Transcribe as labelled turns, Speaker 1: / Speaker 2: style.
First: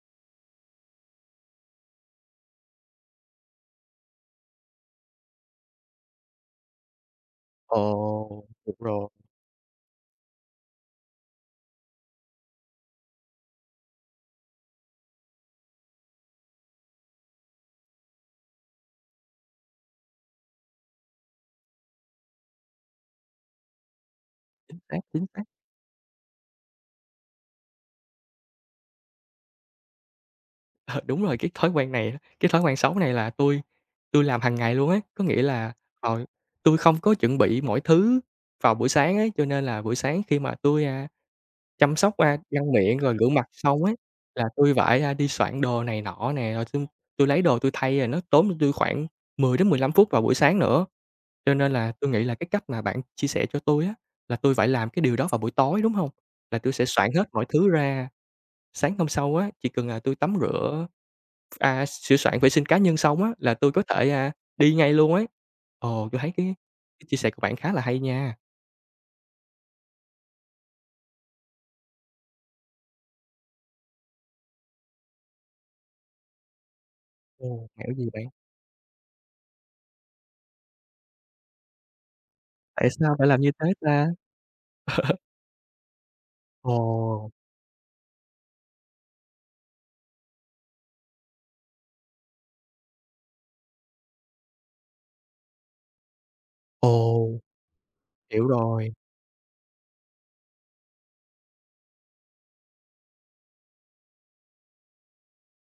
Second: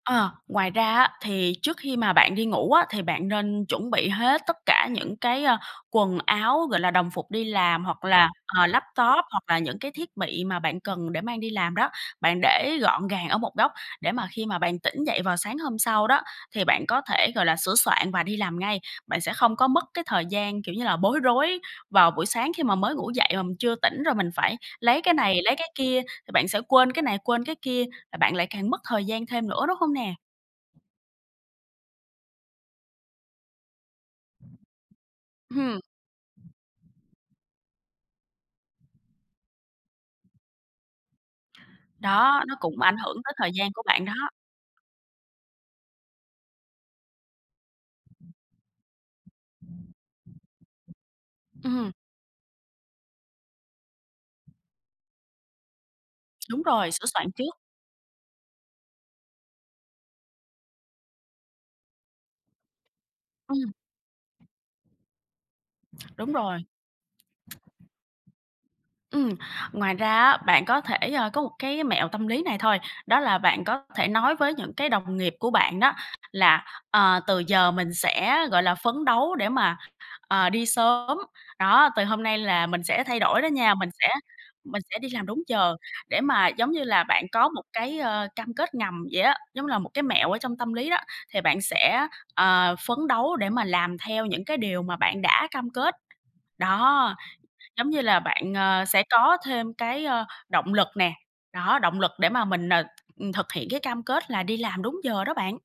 Speaker 1: Ờ, ngoài ra á, thì trước khi mà bạn đi ngủ á, thì bạn nên chuẩn bị hết tất cả những cái, à, quần áo, gọi là, đồng phục đi làm hoặc là,
Speaker 2: Ồ,
Speaker 1: ờ,
Speaker 2: được rồi!
Speaker 1: laptop hoặc là những cái thiết bị mà bạn cần để mang đi làm đó, bạn để gọn gàng ở một góc để mà khi mà bạn tỉnh dậy vào sáng hôm sau đó thì bạn có thể, gọi là, sửa soạn và đi làm ngay. Bạn sẽ không có mất cái thời gian, kiểu như là, bối rối vào buổi sáng khi mà mới ngủ dậy mà mình chưa tỉnh rồi mình phải
Speaker 2: Chính xác,
Speaker 1: lấy cái
Speaker 2: chính
Speaker 1: này,
Speaker 2: xác.
Speaker 1: lấy cái kia, thì bạn sẽ quên cái này, quên cái kia, và bạn lại càng mất thời gian thêm nữa, đúng không nè?
Speaker 2: Ờ, đúng rồi cái thói quen này á, cái thói quen xấu này là tui tui làm hằng ngày luôn ấy. Có nghĩa
Speaker 1: Ừ
Speaker 2: là,
Speaker 1: hừm.
Speaker 2: ờ, tui không có chuẩn bị mọi thứ vào buổi sáng ấy, cho nên là buổi sáng khi mà tui, a, chăm sóc, a,
Speaker 1: Đó, nó
Speaker 2: răng
Speaker 1: cũng ảnh
Speaker 2: miệng, rồi
Speaker 1: hưởng
Speaker 2: rửa
Speaker 1: tới
Speaker 2: mặt
Speaker 1: thời gian của
Speaker 2: xong á
Speaker 1: bạn đó.
Speaker 2: là tui phải, a, đi soạn đồ này nọ nè, rồi tui tui lấy đồ tui thay rồi nó tốn cho tôi khoảng 10 đến 15 phút vào buổi sáng nữa. Cho nên
Speaker 1: Ừm.
Speaker 2: là tui nghĩ là cái cách mà bạn chia sẻ cho tui á là tôi phải làm cái điều đó vào buổi tối, đúng hông? Là
Speaker 1: Đúng
Speaker 2: tôi sẽ
Speaker 1: rồi, sửa
Speaker 2: soạn hết
Speaker 1: soạn
Speaker 2: mọi
Speaker 1: trước.
Speaker 2: thứ ra sáng hôm sau á, chỉ cần là tôi tắm rửa, à, sửa soạn vệ sinh cá nhân xong á là
Speaker 1: Ừm.
Speaker 2: tôi có thể, à, đi ngay luôn ấy. Ồ, tôi thấy
Speaker 1: Đúng
Speaker 2: cái
Speaker 1: rồi.
Speaker 2: cái chia sẻ của bạn khá là hay nha!
Speaker 1: Ừm, ngoài ra á, bạn có thể, ờ, có một cái mẹo tâm lý này thôi, đó là bạn có thể nói với những cái đồng nghiệp của bạn đó là: "Ờ, từ
Speaker 2: Ồ,
Speaker 1: giờ
Speaker 2: mẹo
Speaker 1: mình
Speaker 2: gì bạn?
Speaker 1: sẽ, gọi là, phấn đấu để mà, ờ, đi sớm. Đó, từ hôm nay là mình
Speaker 2: Tại
Speaker 1: sẽ
Speaker 2: sao
Speaker 1: thay
Speaker 2: phải làm
Speaker 1: đổi đó
Speaker 2: như thế
Speaker 1: nha, mình sẽ
Speaker 2: ta?
Speaker 1: mình sẽ đi làm đúng giờ." để mà giống như là bạn
Speaker 2: Ồ!
Speaker 1: có một cái, ờ, cam kết ngầm vậy á, giống như là một cái mẹo ở trong tâm lý đó, thì bạn sẽ, ờ, phấn đấu để mà làm theo những cái điều mà bạn đã cam kết. Đó,
Speaker 2: Ồ.
Speaker 1: giống như là
Speaker 2: Hiểu
Speaker 1: bạn, ờ,
Speaker 2: rồi.
Speaker 1: sẽ có thêm cái, ờ, động lực nè, đó, động lực để mà mình, ờ, th thực hiện cái cam kết là đi làm đúng giờ đó bạn.